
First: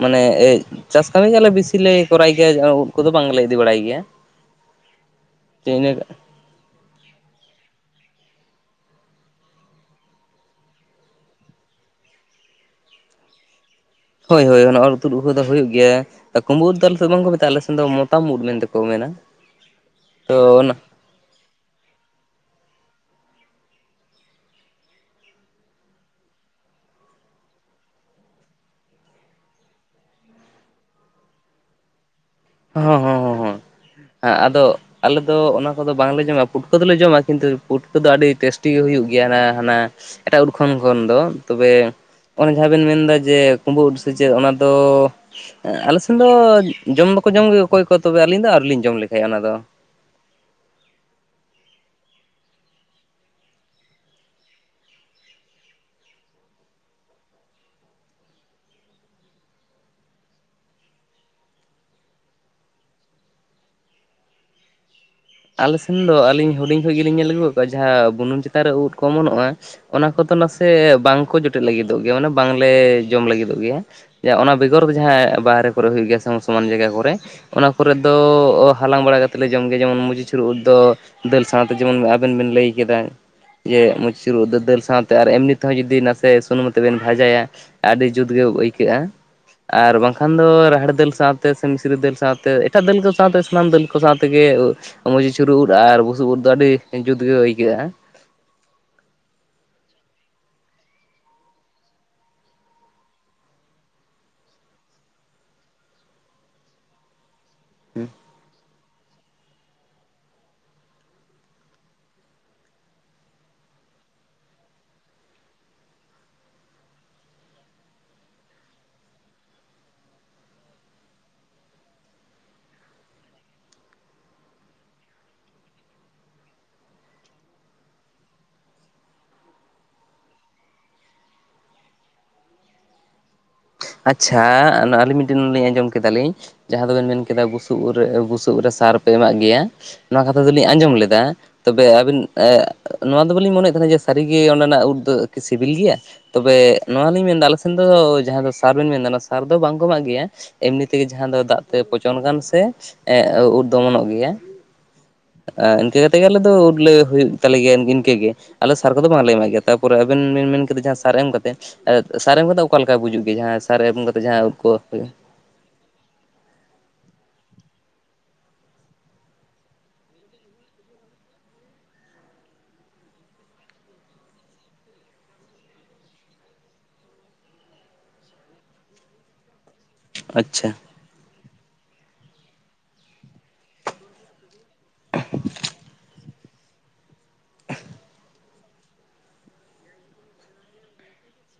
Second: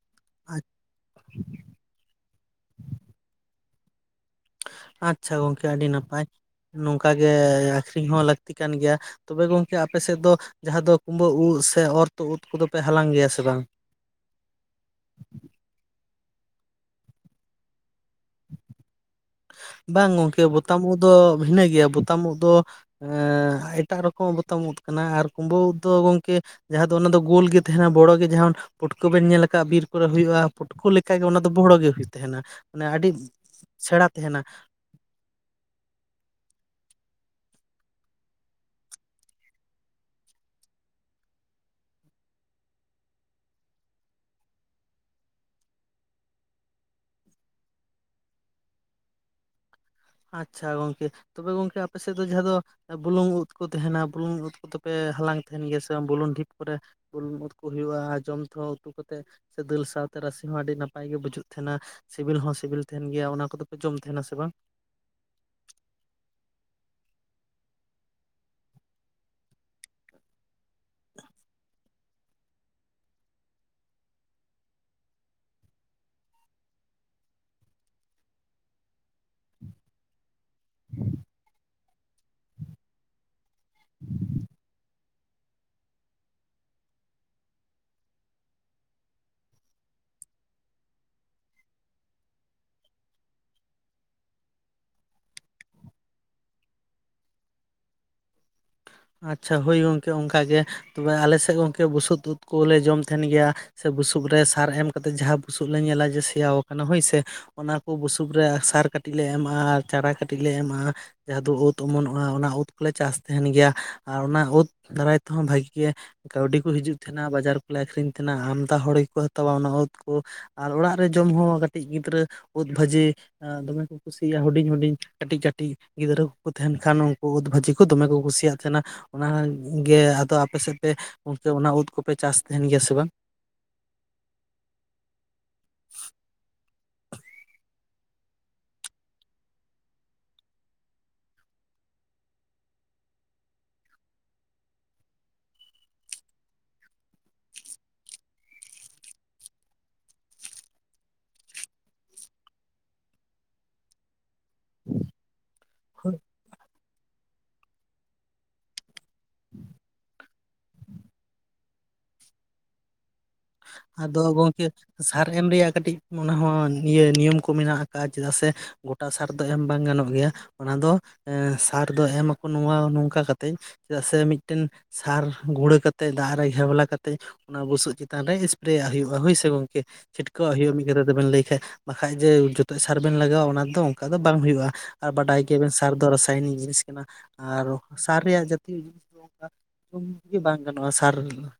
ᱢᱟᱱᱮ ᱮᱭ ᱪᱟᱥ ᱠᱟᱹᱢᱤ ᱜᱮ ᱟᱞᱮ ᱵᱤᱥᱤ ᱞᱮ ᱠᱚᱨᱟᱭ ᱜᱮᱭᱟ ᱩᱫ ᱠᱚᱫᱚ ᱵᱟᱝᱞᱮ ᱤᱫᱤ ᱵᱟᱲᱟᱭ ᱜᱮᱭᱟ᱾ ᱟᱪᱪᱷᱟ ᱜᱚᱝᱠᱮ ᱟᱹᱰᱤ ᱤᱱᱟᱹ ᱱᱟᱯᱟᱭ ᱱᱚᱝᱠᱟᱜᱮ ᱟᱠᱷᱨᱤᱧ ᱦᱚᱸ ᱞᱟᱹᱠᱛᱤ ᱠᱟᱱ ᱜᱮᱭᱟ᱾ ᱛᱚᱵᱮ ᱜᱚᱝᱠᱮ ᱟᱯᱮ ᱥᱮᱫ ᱫᱚ ᱡᱟᱦᱟᱸ ᱫᱚ ᱠᱩᱢᱵᱟᱹ ᱩᱫ ᱥᱮ ᱚᱨᱛᱷᱚ ᱩᱫ ᱠᱚᱫᱚᱯᱮ ᱦᱟᱞᱟᱝ ᱜᱮᱭᱟ ᱥᱮ ᱵᱟᱝ? ᱦᱳᱭ ᱦᱳᱭ ᱩᱛᱩᱫ ᱩᱫ ᱫᱚ ᱦᱩᱭᱩᱜ ᱜᱮᱭᱟ᱾ ᱠᱩᱢᱵᱩ ᱫᱚ ᱟᱞᱮ ᱥᱮᱫ ᱵᱟᱝᱠᱚ ᱢᱮᱛᱟᱜᱼᱟ ᱟᱞᱮᱥᱮᱫ ᱫᱚ ᱢᱚᱛᱟᱢ ᱩᱫ ᱢᱮᱱᱛᱮᱠᱚ ᱢᱮᱱᱟ᱾ ᱵᱟᱝ ᱛᱚ ᱜᱚᱝᱠᱮ ᱚᱱᱟ ᱵᱳᱚᱛᱟᱢᱚ ᱩᱫ ᱫᱚ ᱵᱷᱤᱱᱟᱹ ᱜᱮᱭᱟ ᱵᱳᱚᱛᱟᱢᱟᱢ ᱩᱫ ᱫᱚ, ᱮᱴᱟᱜ ᱨᱚᱠᱚᱢ ᱵᱚᱛᱟᱢ ᱩᱫ ᱠᱟᱱᱟ ᱟᱨ ᱠᱩᱢᱵᱟᱹ ᱩᱫ ᱫᱚ ᱜᱚᱝᱠᱮ ᱡᱟᱦᱟᱸ ᱫᱚ ᱚᱱᱟ ᱫᱚ ᱜᱳᱞ ᱜᱮ ᱛᱟᱦᱮᱱᱟ ᱵᱚᱲᱚᱜ ᱜᱮ ᱡᱟᱦᱟᱸ ᱯᱩᱴᱠᱟᱹ ᱵᱮᱱ ᱧᱮᱞ ᱟᱠᱟᱫᱼᱟ ᱵᱤᱨ ᱠᱚᱨᱮ ᱦᱩᱭᱩᱜᱼᱟ᱾ ᱯᱩᱴᱠᱟᱹ ᱞᱮᱠᱟᱜᱮ ᱚᱱᱟ ᱫᱚ ᱵᱚᱲᱚ ᱜᱮ ᱦᱩᱭ ᱛᱟᱦᱮᱱᱟ᱾ ᱢᱟᱱᱮ ᱦᱚᱸ ᱟᱹᱰᱤ ᱦᱚᱸ ᱦᱚᱸ ᱦᱚᱸ ᱥᱮᱬᱟ ᱦᱮᱸ ᱛᱟᱦᱮᱱᱟ ᱟᱫᱚ ᱟᱞᱮ ᱫᱚ ᱚᱱᱟ ᱠᱚᱫᱚ ᱵᱟᱝᱞᱮ ᱡᱚᱢᱟ ᱯᱩᱴᱠᱟᱹ ᱫᱚᱞᱮ ᱡᱚᱢᱟ ᱠᱤᱱᱛᱩ ᱯᱩᱴᱠᱟᱹ ᱫᱚ ᱟᱹᱰᱤ ᱴᱮᱥᱴᱤ ᱜᱮ ᱦᱩᱭᱩᱜ ᱜᱮᱭᱟ ᱦᱟᱱᱮ ᱦᱟᱱᱟ᱾ ᱮᱴᱟᱜ ᱩᱫ ᱠᱷᱚᱱ ᱫᱚ ᱛᱚᱵᱮ, ᱚᱱᱮ ᱡᱟᱦᱟᱸ ᱵᱮᱱ ᱢᱮᱱᱫᱟ ᱡᱮ ᱠᱩᱢᱵᱟᱹ ᱩᱫ ᱥᱮ ᱪᱮᱫ ᱚᱱᱟ ᱫᱚ ᱟᱞᱮ ᱥᱮᱱ ᱫᱚ ᱡᱚᱢ ᱫᱚᱠᱚ ᱡᱚᱢ ᱜᱮ ᱚᱠᱚᱭ ᱠᱚ, ᱛᱚᱵᱮ ᱟᱹᱞᱤᱧ ᱫᱚ ᱟᱣᱨᱤ ᱞᱤᱧ ᱡᱚᱢ ᱞᱮᱜᱟᱭᱟ ᱚᱱᱟ ᱫᱚ᱾ ᱟᱪᱪᱷᱟ ᱜᱚᱝᱠᱮ, ᱛᱚᱵᱮ ᱜᱚᱝᱠᱮ ᱟᱯᱮ ᱥᱮᱫ ᱫᱚ ᱡᱟᱦᱟᱸ ᱫᱚ ᱦᱮᱸ ᱵᱩᱞᱩᱝ ᱩᱫ ᱠᱚ ᱛᱟᱦᱮᱱᱟ ᱵᱩᱞᱩᱝ ᱩᱫ ᱠᱚᱫᱚᱯᱮ ᱦᱟᱞᱟᱝ ᱛᱟᱦᱮᱱ ᱜᱮᱭᱟ ᱥᱮ ᱵᱩᱞᱩᱝ ᱰᱷᱤᱯ ᱠᱚᱨᱮ [unintelligible] ᱠᱚ ᱦᱩᱭᱩᱜᱼᱟ ᱡᱚᱢ ᱛᱮᱦᱚᱸ ᱩᱛᱩ ᱠᱟᱛᱮᱫ ᱥᱮ ᱫᱟᱹᱞ ᱥᱟᱶᱛᱮ ᱨᱟᱥᱮ ᱦᱚᱸ ᱟᱹᱰᱤ ᱱᱟᱯᱟᱭ ᱜᱮ ᱵᱩᱡᱩᱜ ᱛᱟᱦᱮᱱᱟ᱾ ᱥᱤᱵᱤᱞ ᱦᱚᱸ ᱥᱤᱵᱤᱞ ᱛᱟᱦᱮᱱ ᱜᱮᱭᱟ᱾ ᱚᱱᱟ ᱠᱚᱫᱚᱯᱮ ᱡᱚᱢ ᱛᱟᱦᱮᱱᱟ ᱥᱮ ᱵᱟᱝ? ᱟᱞᱮ ᱥᱮᱱ ᱫᱚ ᱟᱹᱞᱤᱧ ᱦᱩᱰᱤᱧ ᱠᱷᱚᱱ ᱜᱮᱞᱤᱧ ᱧᱮᱞ ᱟᱹᱜᱩ ᱠᱟᱜᱼᱟ ᱡᱟᱦᱟᱸ ᱵᱩᱱᱩᱢ ᱪᱮᱛᱟᱱ ᱨᱮ ᱩᱫ ᱠᱚ ᱚᱢᱚᱱᱚᱜᱼᱟ ᱚᱱᱟ ᱠᱚᱫᱚ ᱱᱟᱥᱮ ᱵᱟᱝᱠᱚ ᱡᱚᱴᱮᱫ ᱞᱟᱹᱜᱤᱫᱚᱜ ᱜᱮᱭᱟ, ᱢᱟᱱᱮ ᱵᱟᱝᱞᱮ ᱡᱚᱢ ᱞᱟᱹᱜᱤᱫᱚᱜ ᱜᱮᱭᱟ᱾ ᱡᱟ ᱚᱱᱟ ᱵᱮᱜᱚᱨ ᱫᱚ ᱡᱟᱦᱟᱸ ᱵᱟᱦᱨᱮ ᱠᱚᱨᱮ ᱦᱩᱭᱩᱜ ᱜᱮᱭᱟ ᱥᱚᱢᱟᱱ ᱥᱚᱢᱟᱱ ᱡᱟᱭᱜᱟ ᱠᱚᱨᱮ ᱚᱱᱟ ᱠᱚᱨᱮᱫ ᱫᱚ ᱦᱟᱞᱟᱝ ᱵᱟᱲᱟ ᱠᱟᱛᱮ ᱞᱮ ᱡᱚᱢ ᱜᱮᱭᱟ ᱡᱮᱢᱚᱱ ᱢᱩᱡᱤᱥ ᱩᱨ ᱫᱚ ᱫᱟᱹᱞ ᱥᱟᱶᱛᱮ ᱡᱮᱢᱚᱱ ᱟᱵᱮᱱ ᱵᱮᱱ ᱞᱟᱹᱭ ᱠᱮᱫᱟ ᱡᱮ ᱢᱚᱡᱥᱮᱨᱩ ᱫᱟᱹᱞ ᱥᱟᱶᱛᱮ ᱟᱨ ᱮᱢᱱᱤᱼᱼ [unintelligible] ᱦᱚᱸ ᱡᱩᱫᱤ ᱱᱟᱥᱮ ᱥᱩᱱᱩᱢ ᱛᱮᱵᱮᱱ ᱵᱷᱟᱡᱟᱭᱟ ᱟᱹᱰᱤ ᱡᱩᱛ ᱜᱮ ᱟᱹᱭᱠᱟᱹᱜᱼᱟ᱾ ᱟᱨ ᱵᱟᱝᱠᱷᱟᱱ ᱫᱚ ᱨᱟᱦᱮᱲ ᱫᱟᱹᱞ ᱥᱟᱶᱛᱮ ᱥᱮ ᱢᱤᱥᱨᱤ ᱫᱟᱹᱞ ᱥᱟᱶᱛᱮ ᱮᱴᱟᱜ ᱫᱟᱹᱞ ᱠᱚ ᱥᱟᱶᱛᱮ ᱥᱟᱱᱟᱢ ᱫᱟᱹᱞ ᱠᱚ ᱥᱟᱶᱛᱮᱜᱮ ᱢᱚᱪᱤ ᱪᱷᱩᱨᱟᱹ ᱩᱫ ᱟᱨ ᱵᱩᱥᱩᱵ ᱩᱫ ᱫᱚ ᱟᱹᱰᱤ ᱡᱩᱛᱜᱮ ᱟᱹᱭᱠᱟᱹᱜᱼᱟ᱾ ᱟᱪᱪᱷᱟ ᱦᱳᱭ ᱜᱚᱝᱠᱮ ᱚᱱᱠᱟ ᱜᱮ ᱛᱚᱵᱮ ᱟᱞᱮ ᱥᱮᱫ ᱜᱚᱝᱠᱮ ᱵᱩᱥᱩᱛ ᱩᱫ ᱠᱚᱞᱮ ᱡᱚᱢ ᱛᱟᱦᱮᱱ ᱜᱮᱭᱟ᱾ ᱥᱮ ᱵᱩᱥᱩᱯ ᱨᱮ ᱥᱟᱨ ᱮᱢ ᱠᱟᱛᱮ ᱡᱟᱦᱟᱸ ᱵᱩᱥᱩᱵ ᱞᱮ ᱧᱮᱞᱟ ᱡᱮ ᱥᱮᱭᱟᱣ ᱠᱟᱱᱟ ᱦᱳᱭ ᱥᱮ ᱚᱱᱟ ᱠᱚ ᱵᱩᱥᱩᱵ ᱨᱮ ᱥᱟᱨ ᱠᱟ ᱠᱟᱹᱴᱤᱡ ᱞᱮ ᱮᱢᱟᱜᱼᱟ ᱟᱨ ᱪᱟᱨᱟ ᱠᱟᱹᱴᱤᱡ ᱞᱮ ᱮᱢᱟᱜᱼᱟ ᱡᱟᱦᱟᱸ ᱫᱚ ᱩᱫ ᱚᱢᱚᱱᱚᱜᱼᱟ, ᱚᱱᱟ ᱩᱫ ᱠᱚᱞᱮ ᱪᱟᱥ ᱛᱟᱦᱮᱱ ᱜᱮᱭᱟ᱾ ᱟᱨ ᱚᱱᱟ ᱩᱫ ᱫᱟᱨᱟᱭ ᱛᱮᱦᱚᱸ ᱵᱷᱟᱜᱤ ᱜᱮ, ᱠᱟᱹᱣᱰᱤ ᱠᱚ ᱦᱤᱡᱩᱜ ᱛᱟᱦᱮᱱᱟ, ᱵᱟᱡᱟᱨ ᱠᱚᱞᱮ ᱟᱠᱷᱨᱤᱧ ᱛᱟᱦᱮᱱᱟ, ᱟᱢᱫᱟ ᱦᱚᱲ ᱜᱮᱠᱚ ᱦᱟᱛᱟᱣᱟ ᱚᱱᱟ ᱩᱫ ᱠᱩ᱾ ᱟᱨ ᱚᱲᱟᱜ ᱨᱮ ᱡᱚᱢ ᱦᱚᱸ ᱠᱟᱹᱴᱤᱡ ᱜᱤᱫᱽᱨᱟᱹ ᱩᱫ ᱵᱷᱟᱹᱡᱤ ᱫᱚᱢᱮ ᱠᱚ ᱠᱩᱭᱤᱭᱟ ᱦᱩᱰᱤᱧ-ᱦᱩᱰᱤᱧ ᱠᱟᱹᱴᱤᱡ-ᱠᱟᱹᱴᱤᱡ ᱜᱤᱫᱽᱨᱟᱹ ᱠᱚ ᱛᱟᱦᱮᱱ ᱠᱷᱟᱱ ᱩᱱᱠᱩ ᱩᱫᱽ ᱵᱷᱟᱹᱡᱤ ᱠᱚ ᱫᱚᱢᱮ ᱠᱚ ᱠᱩᱥᱤᱭᱟᱜ ᱥᱮᱱᱟ ᱚᱱᱟ ᱜᱮ ᱟᱫᱚ ᱟᱯᱮ ᱥᱮᱫ ᱯᱮ ᱚᱱᱛᱮ ᱚᱱᱟ ᱩᱫ ᱠᱚᱯᱮ ᱪᱟᱥ ᱛᱟᱦᱮᱱ ᱜᱮᱭᱟ ᱥᱮ ᱵᱟᱝ ᱟᱪᱪᱷᱟ ᱱᱚ ᱟᱹᱞᱤᱧ ᱢᱤᱫᱴᱮᱱ ᱞᱤᱧ ᱟᱸᱡᱚᱢ ᱠᱮᱫᱟᱞᱤᱧ ᱡᱟᱦᱟᱸ ᱫᱚᱵᱮᱱ ᱢᱮᱱ ᱠᱮᱫᱟ ᱵᱩᱥᱩᱵ ᱨᱮ ᱵᱩᱥᱩᱵ ᱨᱮ ᱥᱟᱨᱯᱮ ᱮᱢᱟᱜ ᱜᱮᱭᱟ ᱱᱚᱣᱟ ᱠᱟᱛᱷᱟ ᱫᱚᱞᱤᱧ ᱟᱸᱡᱚᱢ ᱞᱮᱫᱟ ᱛᱚᱵᱮ ᱟᱹᱵᱤᱱ ᱱᱚᱣᱟ ᱫᱚ ᱵᱟᱹᱞᱤᱧ ᱢᱚᱱᱮᱭᱮᱫ ᱛᱟᱦᱮᱱᱟ ᱡᱮ ᱥᱟᱹᱨᱤᱜᱮ ᱚᱱᱟᱱᱟᱜ ᱩᱫ ᱫᱚ ᱠᱤ ᱥᱤᱵᱤᱞ ᱜᱮᱭᱟ ᱛᱚᱵᱮ ᱱᱚᱣᱟ ᱞᱤᱧ ᱢᱮᱱᱫᱟ ᱟᱞᱮ ᱥᱮᱱ ᱫᱚ ᱡᱟᱦᱟᱸ ᱫᱚ ᱥᱟᱨ ᱵᱮᱱ ᱢᱮᱱᱫᱟ ᱚᱱᱟ ᱥᱟᱨ ᱫᱚ ᱵᱟᱝ ᱠᱚ ᱮᱢᱟᱜ ᱜᱮᱭᱟ ᱮᱢᱱᱤ ᱛᱮᱜᱮ ᱡᱟᱦᱟᱸ ᱫᱚ ᱫᱟᱜ ᱛᱮ ᱯᱚᱪᱚᱱ ᱟᱠᱟᱱ ᱥᱮ ᱩᱫ ᱫᱚ ᱚᱢᱚᱱᱚᱜ ᱜᱮᱭᱟ ᱤᱱᱠᱟᱹ ᱠᱟᱛᱮ ᱜᱮ ᱟᱞᱮ ᱫᱚ ᱩᱫ ᱞᱮ ᱦᱩᱭᱩᱜ ᱛᱟᱞᱮ ᱜᱮᱭᱟ ᱤᱱᱠᱟᱹ ᱜᱮ ᱟᱞᱮ ᱥᱟᱨ ᱠᱚᱫᱚ ᱵᱟᱝᱞᱮ ᱮᱢᱟᱜ ᱜᱮᱭᱟ ᱛᱟᱯᱚᱨᱮ ᱟᱵᱮᱱ ᱵᱮᱱ ᱢᱮᱱ ᱠᱮᱫᱟ ᱡᱟᱦᱟᱸ ᱥᱟᱨ ᱮᱢ ᱠᱟᱛᱮ ᱥᱟᱨ ᱮᱢ ᱠᱟᱛᱮ ᱚᱠᱟ ᱞᱮᱠᱟ ᱵᱩᱡᱩᱜ ᱜᱮᱭᱟ ᱡᱟᱦᱟᱸ ᱥᱟᱨᱮ ᱮᱢ ᱟᱫᱚ ᱠᱟᱛᱮ ᱡᱟᱦᱟᱸ ᱩᱫ ᱜᱚᱝᱠᱮ ᱠᱚ ᱦᱩᱭᱩᱜ-ᱟ ᱥᱟᱨ ᱮᱢ ᱨᱮᱭᱟᱜ ᱠᱟᱹᱴᱤᱡ ᱚᱱᱟ ᱦᱚᱸ ᱱᱤᱭᱟᱹ ᱱᱤᱭᱚᱢ ᱠᱚ ᱢᱮᱱᱟᱜ ᱟᱠᱟᱜ-ᱟ ᱪᱮᱫᱟᱜ ᱥᱮ ᱜᱚᱴᱟ ᱥᱟᱨ ᱫᱚ ᱮᱢ ᱵᱟᱝ ᱜᱟᱱᱚᱜ ᱜᱮᱭᱟ ᱟᱫᱚ ᱮᱻ ᱥᱟᱨ ᱫᱚ ᱮᱢ ᱟᱠᱚ ᱱᱚᱣᱟ ᱱᱚᱝᱠᱟ ᱠᱟᱛᱮ ᱪᱮᱫᱟᱜ ᱥᱮ ᱢᱤᱫᱴᱮᱱ ᱥᱟᱨ ᱜᱩᱲᱟᱹ ᱠᱟᱛᱮ ᱫᱟᱜ ᱨᱮ ᱜᱮᱣᱞᱟ ᱠᱟᱛᱮᱜ ᱚᱱᱟ ᱵᱩᱥᱩᱵ ᱪᱮ ᱪᱮᱛᱟᱱ ᱨᱮ ᱮᱥᱯᱨᱮᱭᱟᱜ ᱦᱩᱭᱩᱜᱼᱟ ᱦᱳᱭ ᱥᱮ ᱜᱚᱝᱠᱮ ᱪᱷᱤᱴᱠᱟᱹᱣᱟᱜ ᱟᱪᱪᱷᱟ ᱦᱩᱭᱩᱜᱼᱟ ᱢᱤᱫ ᱜᱟᱫᱟᱼᱼ ᱟᱫᱚ ᱵᱮᱱ ᱞᱟᱹᱭ ᱠᱷᱟᱡ ᱵᱟᱠᱷᱟᱡ ᱡᱮ ᱡᱚᱛᱚ ᱥᱟᱨ ᱵᱮᱱ ᱞᱟᱜᱟᱣ ᱚᱱᱟ ᱫᱚ ᱚᱱᱠᱟ ᱫᱚ ᱵᱟᱝ ᱦᱩᱭᱩᱜᱼᱟ ᱟᱨ ᱵᱟᱰᱟᱭ ᱜᱮᱭᱟᱵᱮᱱ ᱥᱟᱨ ᱫᱚ ᱠᱟᱭᱱᱤ ᱡᱤᱱᱤᱥ ᱠᱟᱱᱟ ᱟᱨ ᱥᱟᱨ ᱨᱮᱭᱟᱜ ᱡᱟᱛᱤ [inaudible] ᱜᱮ ᱵᱟᱝ ᱜᱟᱱᱚᱜᱼᱟ ᱥᱟᱨ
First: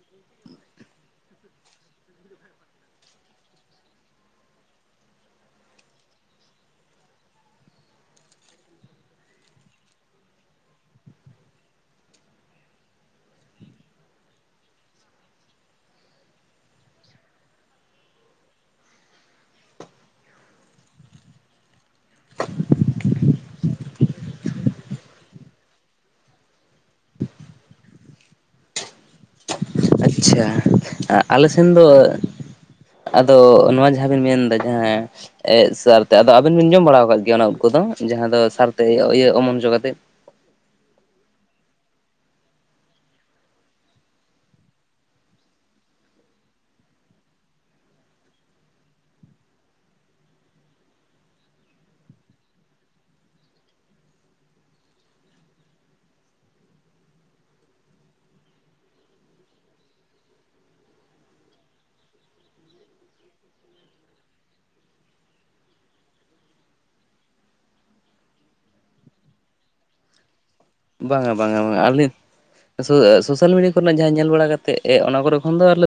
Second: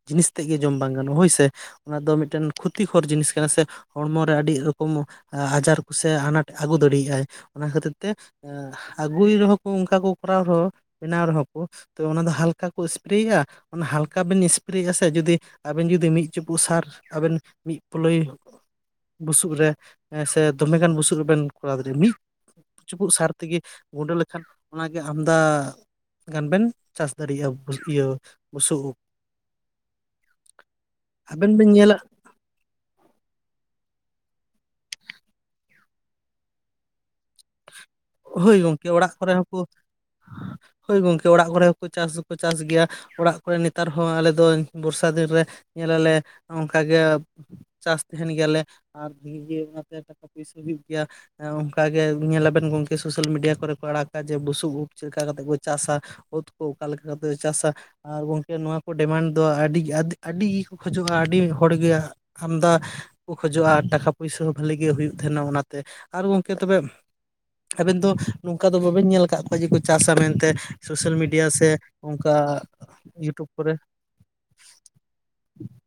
ᱡᱤᱱᱤᱥ ᱛᱮᱫ ᱜᱮ ᱡᱚᱢ ᱵᱟᱝ ᱜᱟᱱᱚᱜᱼᱟ ᱦᱳᱭ ᱥᱮ᱾ ᱛᱮ ᱚᱱᱟ ᱫᱚ ᱢᱤᱫᱴᱮᱱ ᱠᱷᱚᱛᱤᱠᱚᱨ ᱡᱤᱱᱤᱥ ᱠᱟᱱᱟ ᱥᱮ ᱦᱚᱲᱢᱚᱮ ᱟᱹᱰᱤ ᱨᱚᱠᱚᱢ ᱟᱡᱟᱨ ᱠᱚᱥᱮ ᱟᱱᱟᱴ ᱟᱹᱜᱩ ᱫᱟᱲᱮᱭᱟᱜᱼᱟᱭ ᱚᱱᱟ ᱠᱷᱟᱹᱛᱤᱨ ᱛᱮ ᱟᱹᱜᱩᱭ ᱨᱮᱦᱚᱸ ᱠᱚ ᱚᱱᱠᱟ ᱠᱚ ᱠᱚᱨᱟᱣ ᱨᱮᱦᱚᱸ ᱵᱮᱱᱟᱣ ᱨᱮᱦᱚᱸ ᱠᱚ ᱛᱚ ᱚᱱᱟ ᱫᱚ ᱦᱟᱞᱠᱟ ᱠᱚ ᱮᱥᱯᱨᱮᱭᱜᱼᱟ ᱚᱱᱟ ᱦᱟᱞᱠᱟ ᱵᱤᱱ ᱮᱥᱯᱨᱮᱭᱟᱜᱼᱟ ᱥᱮ ᱡᱩᱫᱤ ᱟᱵᱤᱱ ᱡᱩᱫᱤ ᱢᱤᱫ ᱪᱩᱯᱩᱜ ᱥᱟᱨ ᱟᱵᱮᱱ ᱢᱤᱫ ᱯᱳᱞᱳᱭ ᱵᱩᱥᱩᱵ ᱨᱮ ᱥᱮ ᱫᱚᱢᱮᱜᱟᱱ ᱵᱩᱥᱩᱵ ᱨᱮᱵᱮᱱ ᱠᱚᱨᱟᱣ ᱫᱟᱲᱮᱭᱟᱜᱼᱟ ᱢᱤᱫᱼᱼ ᱪᱩᱯᱩᱫ ᱥᱟᱨ ᱛᱮᱜᱮ ᱜᱩᱸᱰᱟᱹ ᱞᱮᱠᱷᱟᱱ ᱚᱱᱟᱜᱮ ᱟᱢᱫᱟ ᱜᱟᱱ ᱵᱮᱱ ᱪᱟᱥ ᱫᱟᱲᱮᱭᱟᱜᱼᱟ ᱤᱭᱟᱹ ᱵᱩᱥᱩᱵ ᱩᱫ ᱟᱪᱪᱷᱟ᱾ ᱟᱞᱮ ᱟᱵᱮᱱ ᱵᱮᱱ ᱥᱮᱱ ᱫᱚ ᱧᱮᱞᱟ ᱟᱫᱚ ᱱᱚᱣᱟ ᱡᱟᱦᱟᱸᱵᱤᱱ ᱢᱮᱱᱫᱟ ᱡᱟᱦᱟᱸ ᱮᱜ ᱥᱟᱨ ᱛᱮ ᱟᱫᱚ ᱟᱹᱵᱤᱱ ᱵᱤᱱ ᱡᱚᱢ ᱵᱟᱲᱟ ᱟᱠᱟᱫ ᱜᱮᱭᱟ ᱚᱱᱟ ᱩᱫ ᱠᱚᱫᱚ ᱡᱟᱦᱟᱸ ᱫᱚ ᱦᱳᱭ ᱥᱟᱨᱛᱮ ᱜᱚᱝᱠᱮ ᱚᱲᱟᱜ ᱤᱭᱟᱹ ᱠᱚᱨᱮ ᱚᱢᱚᱱ ᱦᱚᱸᱠᱚ ᱦᱚᱪᱚ ᱠᱟᱛᱮ?. ᱦᱳᱭ ᱜᱚᱝᱠᱮ ᱚᱲᱟᱜ ᱠᱚᱨᱮ ᱦᱚᱸᱠᱚ ᱪᱟᱥ ᱫᱚᱠᱚ ᱪᱟᱥ ᱜᱮᱭᱟ᱾ ᱚᱲᱟᱜ ᱠᱚᱨᱮ ᱱᱮᱛᱟᱨ ᱦᱚᱸ ᱟᱞᱮ ᱫᱚ ᱵᱚᱨᱥᱟ ᱫᱤᱱ ᱨᱮ ᱧᱮᱞ ᱟᱞᱮ ᱚᱱᱠᱟᱜᱮ ᱪᱟᱥ ᱛᱟᱦᱮᱱ ᱜᱮᱭᱟᱞᱮ ᱟᱨ ᱤᱡᱟᱹ ᱟᱛᱮ ᱯᱩᱭᱥᱟᱹ ᱦᱩᱭᱩᱜ ᱜᱮᱭᱟ ᱚᱱᱠᱟ ᱜᱮ ᱧᱮᱞᱟᱵᱮᱱ ᱜᱚᱝᱠᱮ ᱥᱳᱥᱟᱞ ᱢᱤᱰᱤᱭᱟ ᱠᱚᱨᱮ ᱠᱚ ᱟᱲᱟᱜᱟ ᱡᱮ ᱵᱩᱥᱩᱵ ᱩᱫ ᱪᱮᱫ ᱞᱮᱠᱟ ᱠᱟᱛᱮ ᱠᱚ ᱪᱟᱥᱟ᱾ ᱳᱫ ᱠᱚ ᱚᱠᱟᱞᱠᱟ ᱠᱟᱛᱮ ᱠᱚ ᱪᱟᱥᱟ ᱟᱨ ᱜᱚᱝᱠᱮ ᱱᱚᱣᱟ ᱠᱚ ᱰᱮᱢᱟᱱᱰ ᱫᱚ ᱟᱹᱰᱤ ᱟᱹᱰᱤ ᱜᱮᱠᱚ ᱠᱷᱚᱡᱚᱜᱼᱟ ᱟᱹᱰᱤ ᱦᱚᱲᱜᱮ ᱟᱢᱫᱟ ᱠᱚ ᱠᱷᱚᱡᱚᱜᱼᱟ ᱴᱟᱠᱟ ᱯᱩᱭᱥᱟᱹ ᱦᱚᱸ ᱵᱷᱷᱟᱞᱤ ᱜᱮ ᱦᱩᱭᱩᱜ ᱛᱟᱦᱮᱸᱱᱟ ᱚᱱᱟᱛᱮ ᱟᱨ ᱜᱚᱢᱠᱮ ᱛᱚᱵᱮ ᱟᱵᱮᱱ ᱫᱚ ᱱᱚᱝᱠᱟ ᱫᱚ ᱵᱟᱵᱤᱱ ᱧᱮᱞ ᱟᱠᱟᱫ ᱠᱚᱣᱟ ᱡᱮᱠᱚ ᱪᱟᱥᱟ ᱢᱮᱱᱛᱮ ᱥᱳᱥᱟᱞ ᱵᱟᱝᱟ ᱢᱤᱰᱤᱭᱟ ᱵᱟᱝᱟ ᱥᱮ ᱵᱟᱝᱟ ᱟᱹᱞᱤᱧ ᱚᱱᱠᱟ ᱭᱩᱴᱩᱵᱽ ᱥᱳᱥᱟᱞ ᱢᱤᱰᱤᱭᱟ ᱠᱚᱨᱮ ᱠᱚᱨᱮᱱᱟᱜ ᱡᱟᱦᱟᱸ ᱧᱮᱞ ᱵᱟᱲᱟ ᱠᱟᱛᱮ ᱚᱱᱟ ᱠᱚᱨᱮ ᱠᱷᱚᱱ ᱫᱚ ᱟᱞᱮ